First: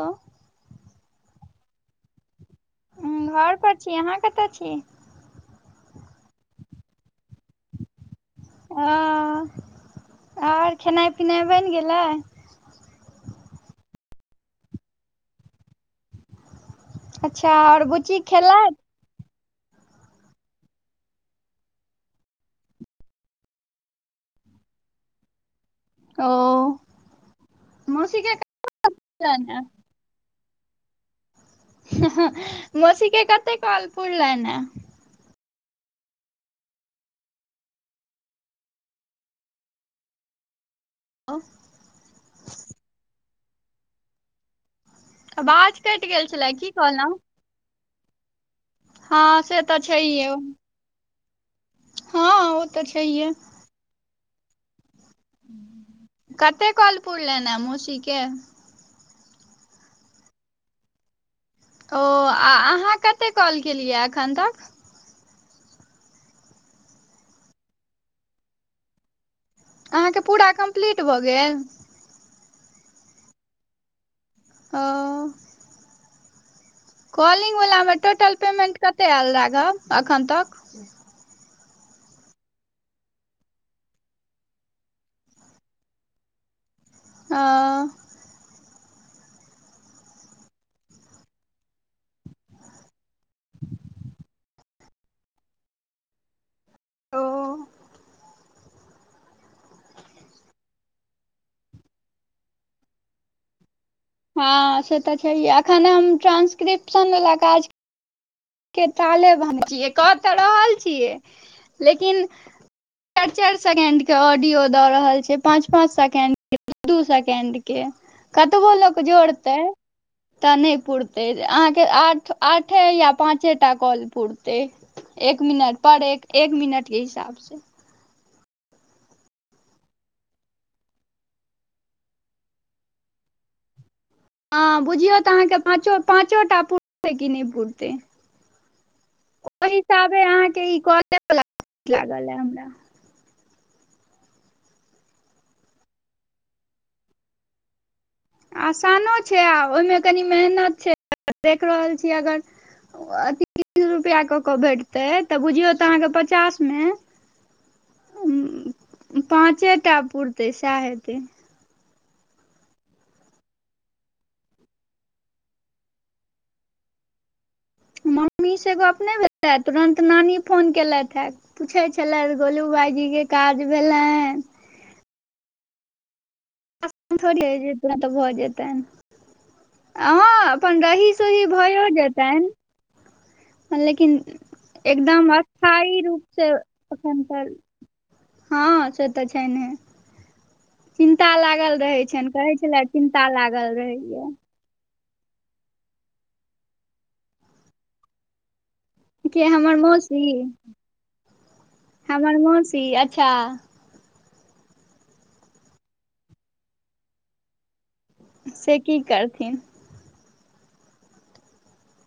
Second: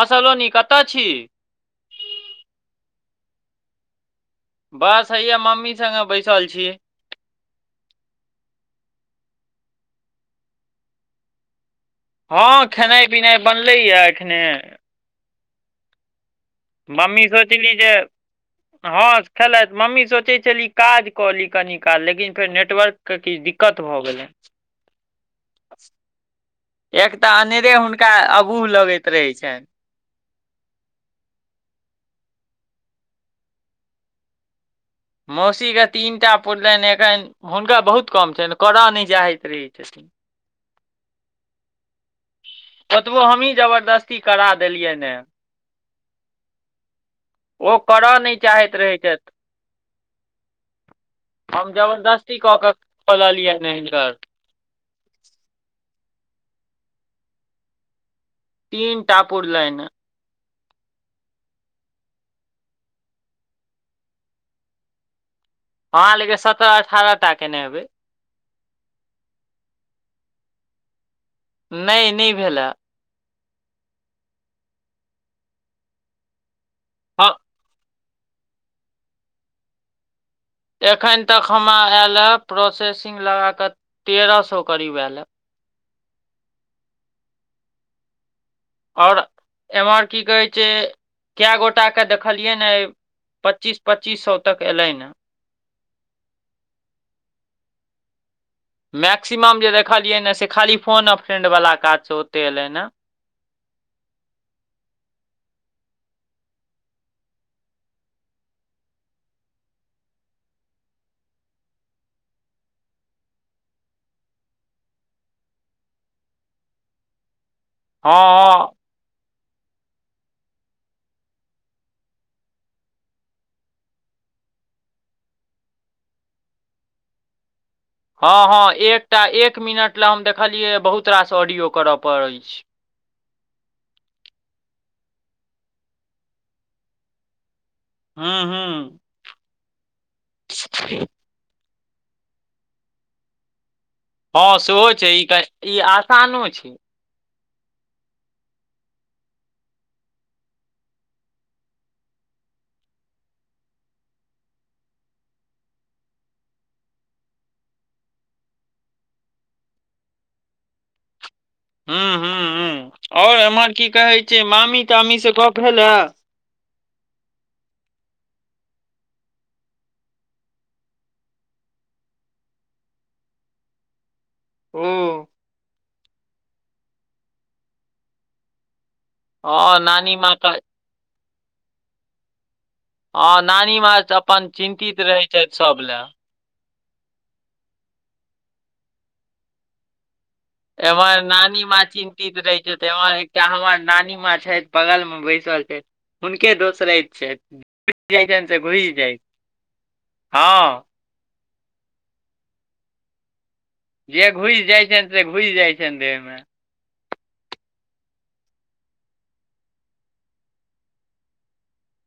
हाँ सलोनी कतऽ छी घर पर छी अहाँ कतऽ छी बस हैया मम्मी संगे बैसल छी आऽ ओर खेनाइ पिनाइ बेन गेलै हाँ खेनाइ पिनाइ बनलैया एखने। मम्मी अच्छा सोचली आओर जेय। बुच्ची खेलथि हाँ खेलेथ मम्मी सोचैत छल ई काज कऽ ली कनी काल लेकिन फेर नेटवर्कके किछ दिक्कत भऽ गेलै। ओ [inaudible] एक तऽ अनेरे हुनका मौसी के अभु लगैत रहै छैय। ह हा मौसी के कतेय काॅल पुड़लेन ये मौसीक के तीनटा पुड़लेन एखन हुनका बहुत कम छैय करय नहि चाहैत रहै छथिन। [inaudible] ओतबो हमहीं जबरदस्ती करा देलियैन ये अबाज कटि गेल छलै की कहलहु ओ करऽ नहि चाहैत रहै छथि हाँ से तऽ छैय यो हम जबरदस्ती कऽ के तऽ छैहे खोलये ने हिनकर कते काॅल पुरलेनय मौसी के तीन टा पुरलैन ह ओ आ अहाँ कतै कॉल केलियै एखन तक अहाँ लऽकेऽ सत्रह अठारह टा केने हेयबै अहाँके पूरा कम्प्लीट भऽ गेल। नहि नहि भेलै अ ओ हँ कॉलिंग वलामे टोटल पेमेंट कतय आयल राघब एखन तक एखन तक हमरा आयल है प्रोसेसिंग लगाकऽ तेरह सो करीब आयल है। आ आओर एम्हर की कहे छै कए गोट के देखलियै ने पच्चीस पच्चीस सए तक एलै ह ओ मैक्सिमम जे देखलियै ने से खाली फोन फ्रेंड वालला काज छै ओते एलै ने हँ से तऽ छैह एखन हम ट्रान्सक्रिप्शन वला काज के ताले भन छियै क तऽ रहल छियै लेकिन चारि चारि सेकेंड के ऑडियो द रहल छै पांच पांच सेकें्ड के दू सेकेंड के के हँ हँ कतबो लोक जोरते त नई पुरते आहाँ के आ आठ पाँचेटा कॉल पुरतै एक मिनट पर एक एक मिनटके हिसाबसँ हँ हँ एकटा एक मिनट लेलए हम देखलियै बहुत रास ऑडियो करय पड़ अछि हँ बुझियौ तऽ अहाँकेँ पाँचो पाँचोटा पुरतै कि नहि पुरतै हँ हँ ओहि हिसाबे अहाँके ई कलेवला लागल हमरा हँ सेहो छै ई ई आसानो छै आसानो छै आ ओहिमे कनी मेहनत छै देख रहल छी अगर अथी [unintelligible] रुपआ कऽ केऽ भेटतै तऽ बुझियौ तऽ अहाँके पचास मे पाँचे टा पुरतै सएह हेतै हू ह ह ओर एमहर की कहै छै मामी तामी से गप भेल ए मम्मीसँ गोप ने भेलै तुरन्त नानी फोन केलथि हेँ पूछे छलथि गोलूबाईजी के काज भेलनि ओ थोड़ी जेत तऽ भऽ जेतै हँ अ नानी माँ क अपन की सही भयो हँ नानी जेतनि माँ लेकिन अपन चिन्तित रहै एकदम छथि सब लए अथायी रूप से अखन फेर हँ से तऽ छै ने एमर नानी माँ रहै छनि चिन्तित कहै रहै छै छले चिन्ता तऽ लागल हमर नानी माँ रहैये छैथ बगल में बैसल छै हुनके दोस रहैत छै जाय छनि से घु के हमर मौसी हमर मौसी अच्छा जे घुसि जाइ छनि से घुसि जाइ छनि देहमे से की करथिन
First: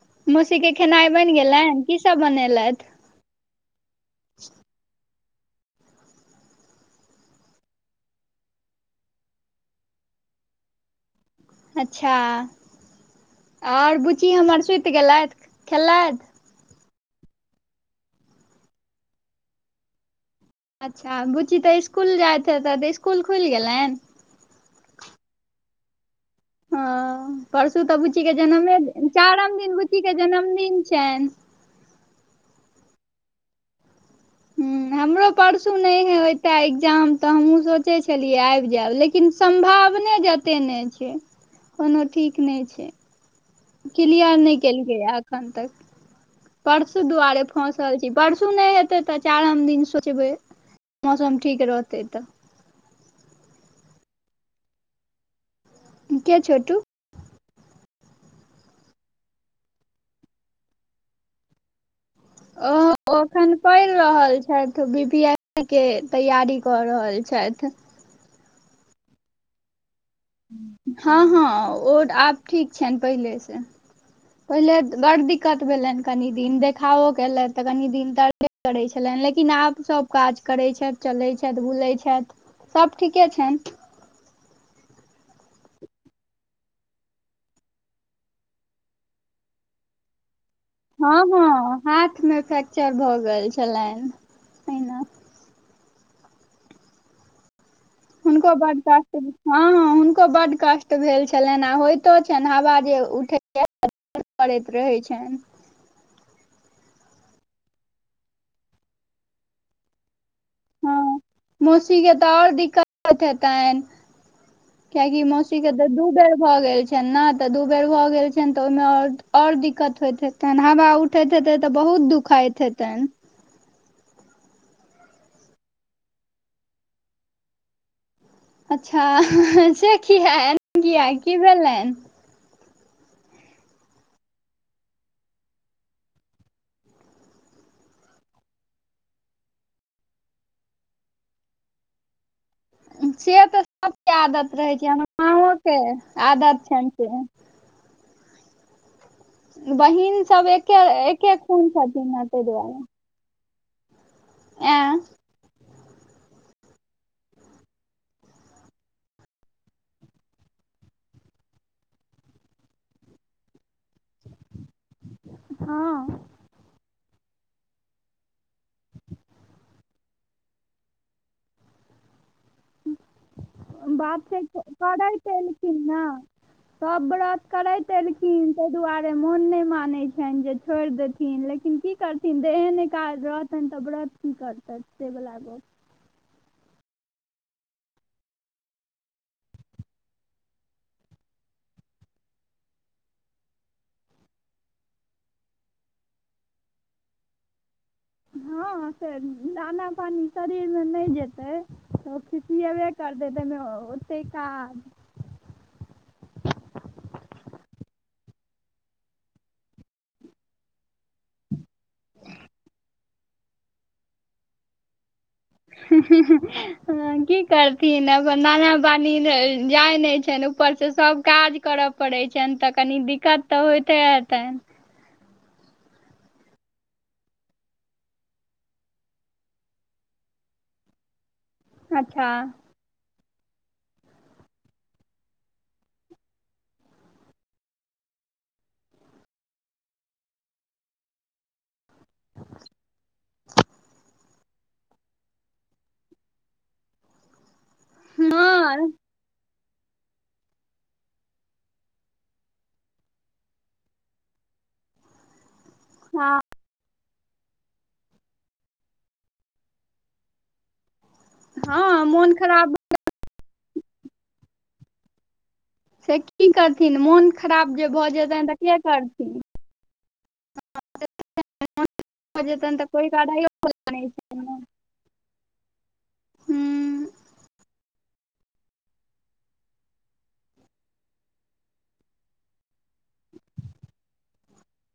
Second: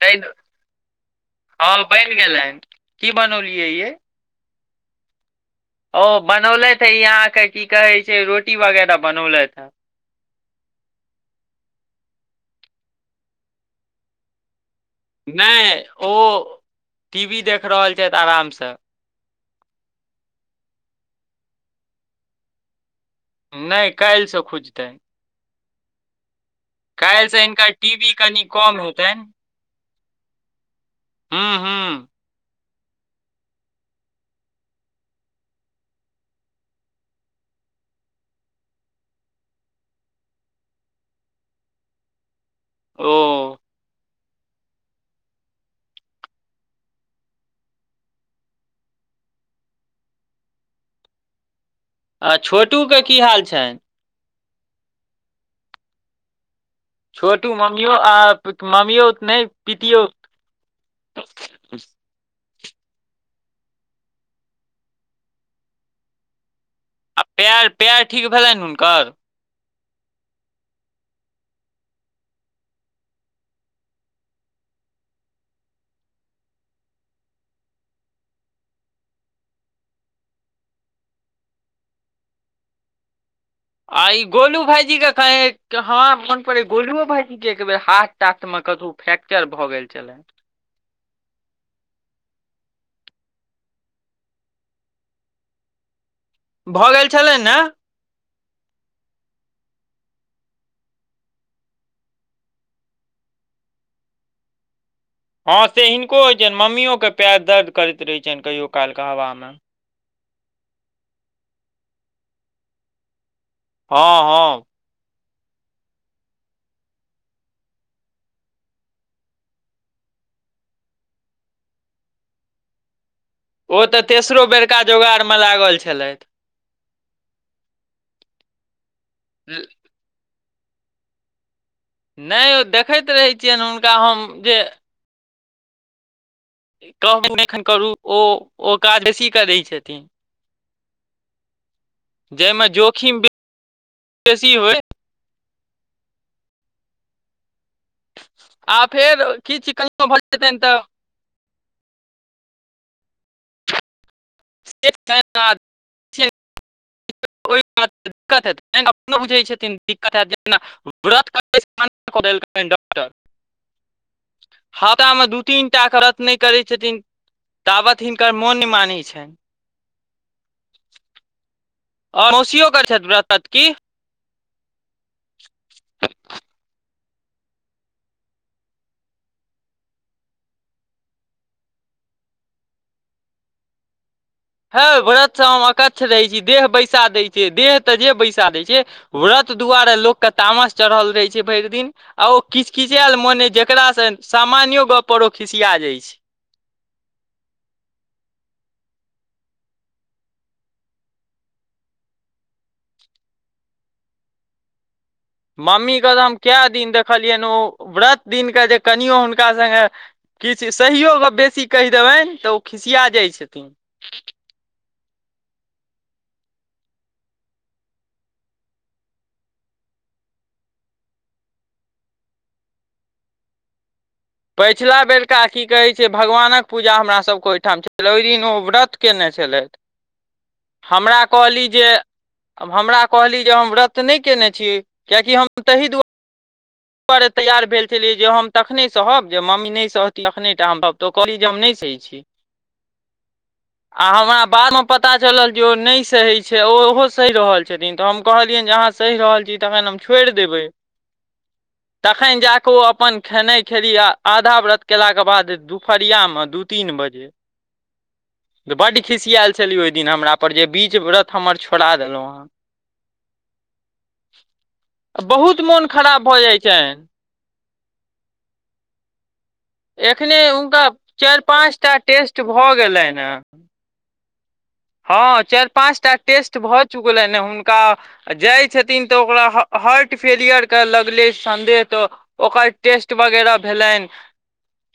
तै मौसी के खेनाइ बनि गेलनि हँ की बनि सब गेलनि बनेलथि की बनौलियै ये [inaudible] ओ बनौलथि हँ ई अहाँके की कहैत छै रोटी वगैरह बनौलथि हँ अच्छा आओर बुची हमर सुत नहि ओ टी वी देख रहल छथि आरामसँ अच्छा बुच्ची तऽ स्कुल जायत हेतय तऽ नहि काल्हिसँ खुजतनि ह काल्हिसँ हिनकर परसू टी तऽ वी बुच्ची के कनि जनमे कम दिन हेतनि चारम दिन बुच्ची के जन्मदिन छनि हू ह [inaudible] हमरो परसू नहि है ओते एग्जाम तऽ हमहहुँ सोचै छलियै आबि जायब लेकिन सम्भावने जेत ते नहि छै कोनो ठीक नहि छै ओ कलियर नहि कलके हय एखन तक परसू दुआरे फसल छी परसू नहि हेते तऽ चारम दिन सोचबै मौसम ठीक रहतै आ तऽ छोटू के की हाल छनि कै छोटू छोटू मम्मियो आ मम्मीो नहि पितियो ओ अखन पड़ि रहल छथि बी पी एस सी के तैयारी कर रहल आ पैएर छथि पैर ठीक भेलैन हुनकर। हँ हँ ओ आब ठीक छनि पहिलेसँ पहिले बड़ दिक्कत भेलनि कनी दिन देखाओ केले तऽ कनी दिन तर करै छलनि लेकिन आब सभ काज करैत छथि चलैत छथि बुलैत छथि सब ठीके छेन आ ई गोलू भैंजी के कह हमरा मोन पड़ गोलुओ भैंजी के एक बेेर हाट ताथ मे कतहु फ्रेक्चर भऽ गेल छलनि हँ हँ हाथ मे फ्रैक्चर भऽ गेल छलनि पहिना भऽ गेल छलैन ने हुनको बड्ड कष्ट हँ हँ हुनको बड्ड कष्ट भेल छलनि आ होइतो छनि हवा जे उठैत [unintelligible] रहै छनि हँ से हिनको होइ छनि मम्मियो के पैर दर्द करैत रहे छनि कहियो काल कऽ हवा मे हँ मौसी के तऽ आओर दिक्कतत हतेन हँ हँ कियाकि मौसीके तऽ दू बेर भऽ गेल छनि ने तऽ दू बेर भऽ गेल छनि तऽ ओहिमे आओर आओर दिक्कत होइत हतेन हवा उठैत हेते तऽ बहुत दुखाइत हेतनि ओ तऽ तेसरो बेरका जोगाड़ मऽ लागल छलथि [unintelligible] नै ओ देखैत रहैत छियनि हुनका हम जे कह एखन करू ओ ओ कादसी कऽ दै छथिन [unintelligible] से तऽ सभ केँ बेसी आदत रहैत होय छै हमर माँओे आदत छनि से आ फेर किछु कनियो भऽ बहिन सभ जेतनि एके एके खून छथिन ने तैय दुआरे ऐं [unintelligible] [unintelligible] [unintelligible] [inaudible] हप्ता म दू तीनटा करत हँ नै करै छथिन [inaudible] ताबत हिनकर मोन मानै छनि आर मौसियो करैत छथि व्रत की बात छै करैत ऐलखिन ना सभ व्रत करैत एलखिन तैय दुआरे मोन नै मानैत छनि जे छोड़ देथिन लेकिन की करथिन देहे नै काज रहतैन तऽ ब्रत की करथि हैय व्रत से हम अकच्छ रहै छी देह बैसा दै छै देह तऽ जे बैसा दै छै व्रत दुआरे लोककेँ तामस चढ़ल रहैत छै भैर दिन आ ओ किच किचायल मोन जेकास से सामान्यो गप पर ओ खिसिया जाइत छै हँ से दाना पानी शरीर म नै जेतै ओ खिसिऐबै करते तै में ओते काज मम्मीे तऽ हम कए दिन देखलियनि ओ व्रत दिनक के जे कनियो हुनका संगो किछ सहीयो गप बेसी कैह दवैन तऽ ओ खिसिया जाइत छथिन [unintelligible] हु की करथिन अपन नाना पानी जाय नै छनि ऊपरसँ सभ काज करब पड़ै छैनि तऽ कनि दिक्कत तऽ होइते हतैन पछिला बेरका की कहैत छै भगवानक पूजा हमरासभके ओहिठाम छलै ओहि दिन ओ व्रत कयने छलथि [inaudible] हमरा कहली जे अच्छा [inaudible] हम कहली जे हम वत्त नै केने छी किया की हम [unintelligible] तैयार भेल छलियै जे हम तखने सहब जे मम्मी नै सहती तखने टा हम तो कहली जे हम नहि सही [unintelligible] पता चलल जे ओ नै सही छै ओहो सहि रहल छथिन तऽ हम कहलियनि जे हँ अहाँ सह रहल छी तखन हम छोड़ देबै तखन जा कऽ ओ अपन खेनाइ खेली आ आधा व्रत केलाक केँ बाद दु फरिया मे दू तीन बजे तऽ बड खुसियाल छलीै ओहि दिन हमरा पर जे बीच व्रत हमर छोड़ा हँ देलौ मोन अहाँ खराब [inaudible] बहुत मोन खराब भै जाइ थिन छनि मोन खराब जे भऽ जेतनि तऽ केँ करथिन एखने हुनका चाइर पाँचटा टेस्ट भऽ जेतनि तऽ कोइ भेलैन है कड़ाइयो [unintelligible] हँ चार पाँच टा टेस्ट भऽ हुँ चुकलैन ह हुनका आ जाइ छथिन तऽ ओकरा हार्ट फेलियरके लगलै सन्देह तऽ ओकर टेस्ट वगैरह भैलैन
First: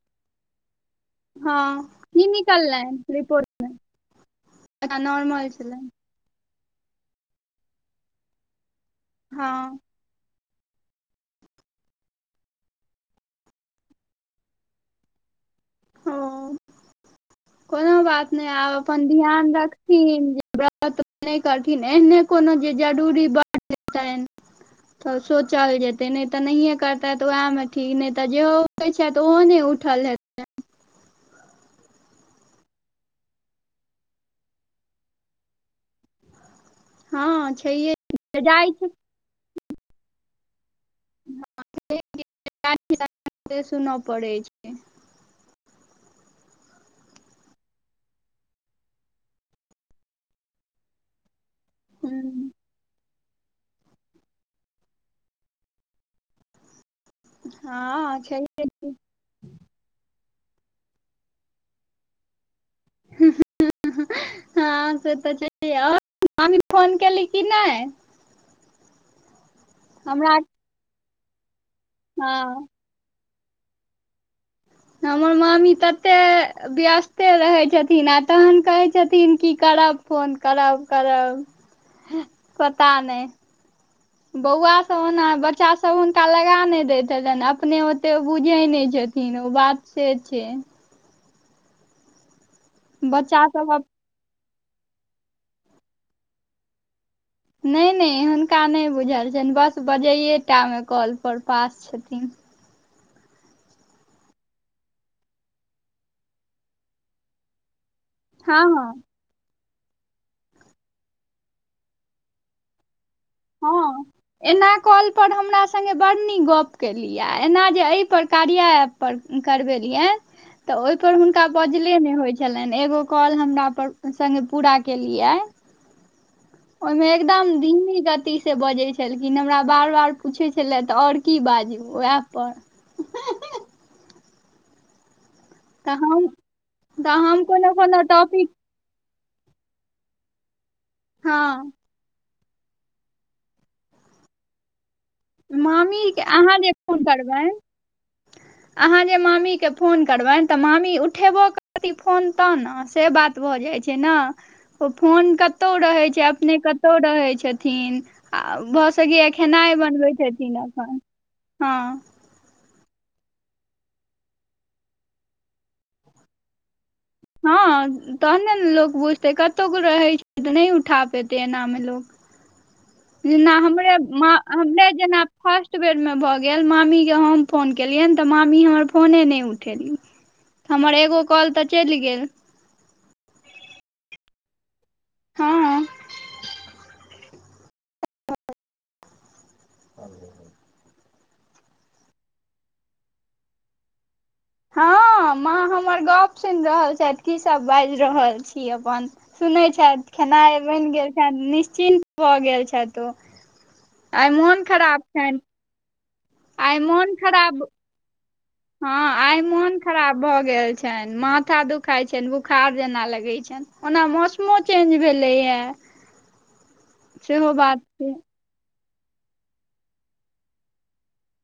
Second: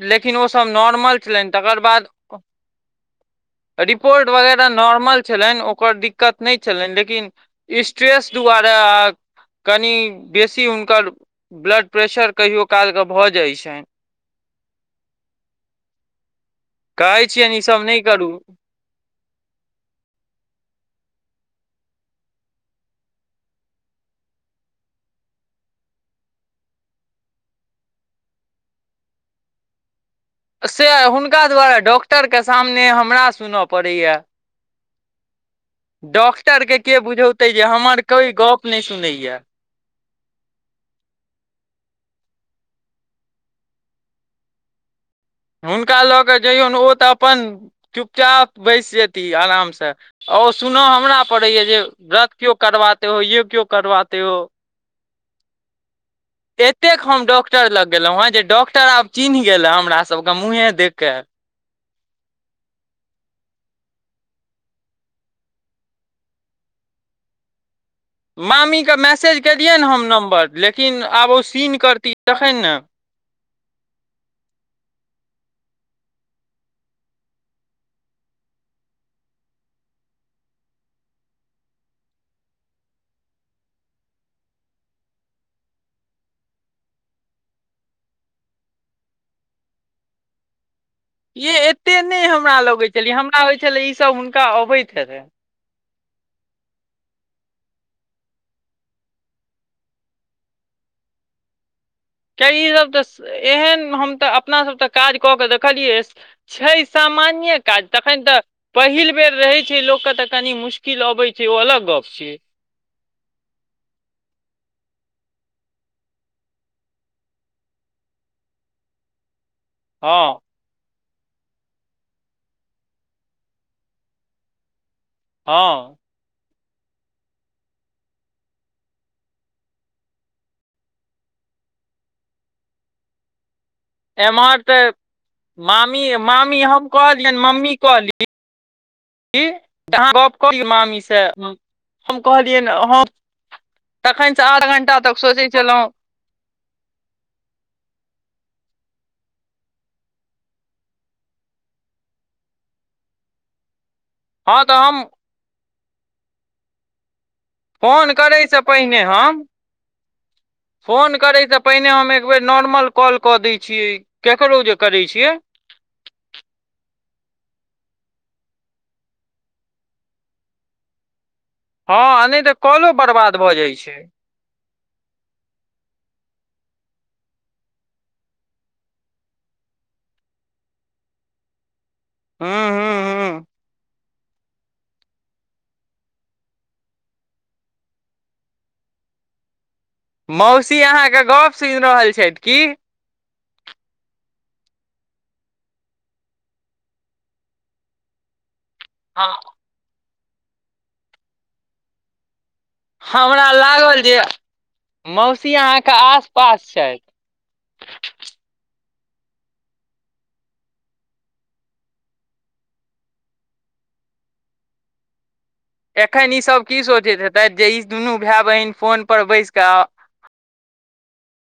[inaudible] लेकिन ओसभ नॉर्मल छलैन तकर हँ बाद की निकललनि रिपोर्ट [inaudible] रिपोर्ट वगैरह नॉर्मल छलनि ओकर दिक्कत नहि छलनि लेकिन स्ट्रेस दआारे हँ कनि बेसी हुनकर ब्लड प्रेशर कहियौ काल के भऽ जाइत छन ओ कहै छियनि ई सब कोनो नहि करू बात आब अपन ध्यान रखथिन जे व्रत नहि करथिन एहने कोनो जे जरूरी बर्थ तऽ सोचल जेतै नहि तऽ नहिे करते तऽ उएह मे ठीक ने तऽ जेहो छैऽ ओहो नहि उठल हे से हुनका द्वारे डॉक्टर के सामने हमरा सुनय पड़ैए डॉक्टरके के बुझौते हँ जे छैहे हमर कोइ गप जाइ नहि छै सुनैया [unintelligible] सुनऽ पड़ै छै हुनका लऽ कऽ जैयौन ओ तऽ अपन चुपचाप बैस जेती आराम से सुन हमरा पड़ैया जे व्रत हुँ केो करबा य केओ करबे हो आते हम डॉक्टर लग गेलो हँ हं जे छैहे की डॉक्टर आब चिन्ह गेले हमरा सब के मुंहे देख के हँ से तऽ छै और मामी फोन केली कि नई मामी के मैसेज क दियै ने हम हमरा नम्बर लेकिन आब ओ सीन करती तखन हँ ने हमर मम्मी तते व्यस्ते रहैत छथिन आ तहन कहैत छथिन की करब फोन करब करब पता नहि बौआ सभ ओना बच्चा सभ हुनका लगा नहि दैत छलनि अपने ओते बुझैत नहि छथिन बात से छै य एते नहि हमरा लगैत छलै हमरा बच्चा होइत सब छलै ईसभ हुनका अबैत हेते नहि नहि हुनका नहि बुझल छनि बस बजैे टा मे कॉल पर पास छथिन ई सब तऽ एहन हम तऽ अपना सब तऽ काज कऽ के देखलियै छै सामान्य काज तखन तऽ हँ हँ पहिल बेर रहै छै लोक के तऽ कनी मुश्किल अबै छै ओ अलग गप छियै हँ एना कॉलपर हमरा संगे बडड़ड नीक गप्प केलियए एना जे एहिपर कार्य पर करबेलियै हँ तऽ ओहि पर हुनका बजले ने होय छलनि एगो कॉल हमरा पर सग पूरा केलिये हँ ओहिमे एकदम धीमी गति की से बजै छलखिन हमरा बार बार पूछै छलय तऽ आओर की बाजू ओ ऐप पर [inaudible] एम्हर तऽ तऽ मामी हम मामी हम तऽ कहलियनि हम कोनो मम्मी कोनो कहली टॉपिक [unintelligible] हँ हम कहलियै ह तखन से आठ घं्टा तक सोचै छलहुँ मामीे के अहाँ जे फोन करबै [inaudible] अहाँ जे मामीके फोन करबनि तऽ मामी उठेबो करथि फोन तऽ ने से बात भऽ जाइ छै ने हँ तऽ ओ हम फोन कतहु रहै छै अपने कतौ रहै छै न फोन आ करयसँ भऽ पहिने सकया हम खेनाय बनबे फोन करै त पहिने हम एकबे नॉर्मल कॉल कऽ दै छियै केकरो जे करै छियै हँ तहने ने लोकोग बुझते कतो गो रहे छै तऽ नहि उठा पेते एना मे हँ आ नहि तऽ कलो बर्बाद भऽ जाइत छै हम नहि जेना फर्स्ट बेरमे भऽ गेल मामी हम फोन केलियनि तऽ मामी हमर फोने नहि उठ हमर एगो कॉल तऽ चलि गेल हँ हँ हँ हा ह मौसी अहाँ के गप सुनि रहल छथि। की हँ माँ हमर गप सुनि रहल छथि। की सभ बाजि रहल छी की अप्पन हँ। सुनैत छथि। खेनाइ बनि गेल छै। निश्चिन्त भऽ गेल छथि। ओ हमरा लागल जे आइ मोन खराब छनि मौसी अहाँ के आस पास आइ छथि मोन खराब भ गेल हा आइ मोन खराब भए गेल छनि। माथा दुखाई छनि बुखार जेना लगे छनि ओना मौसमो चेंज भेले या एखन ई सभ की सोचैत हेतै जे ई छै दुनू भाई बहिन फोन पर बैस कऽ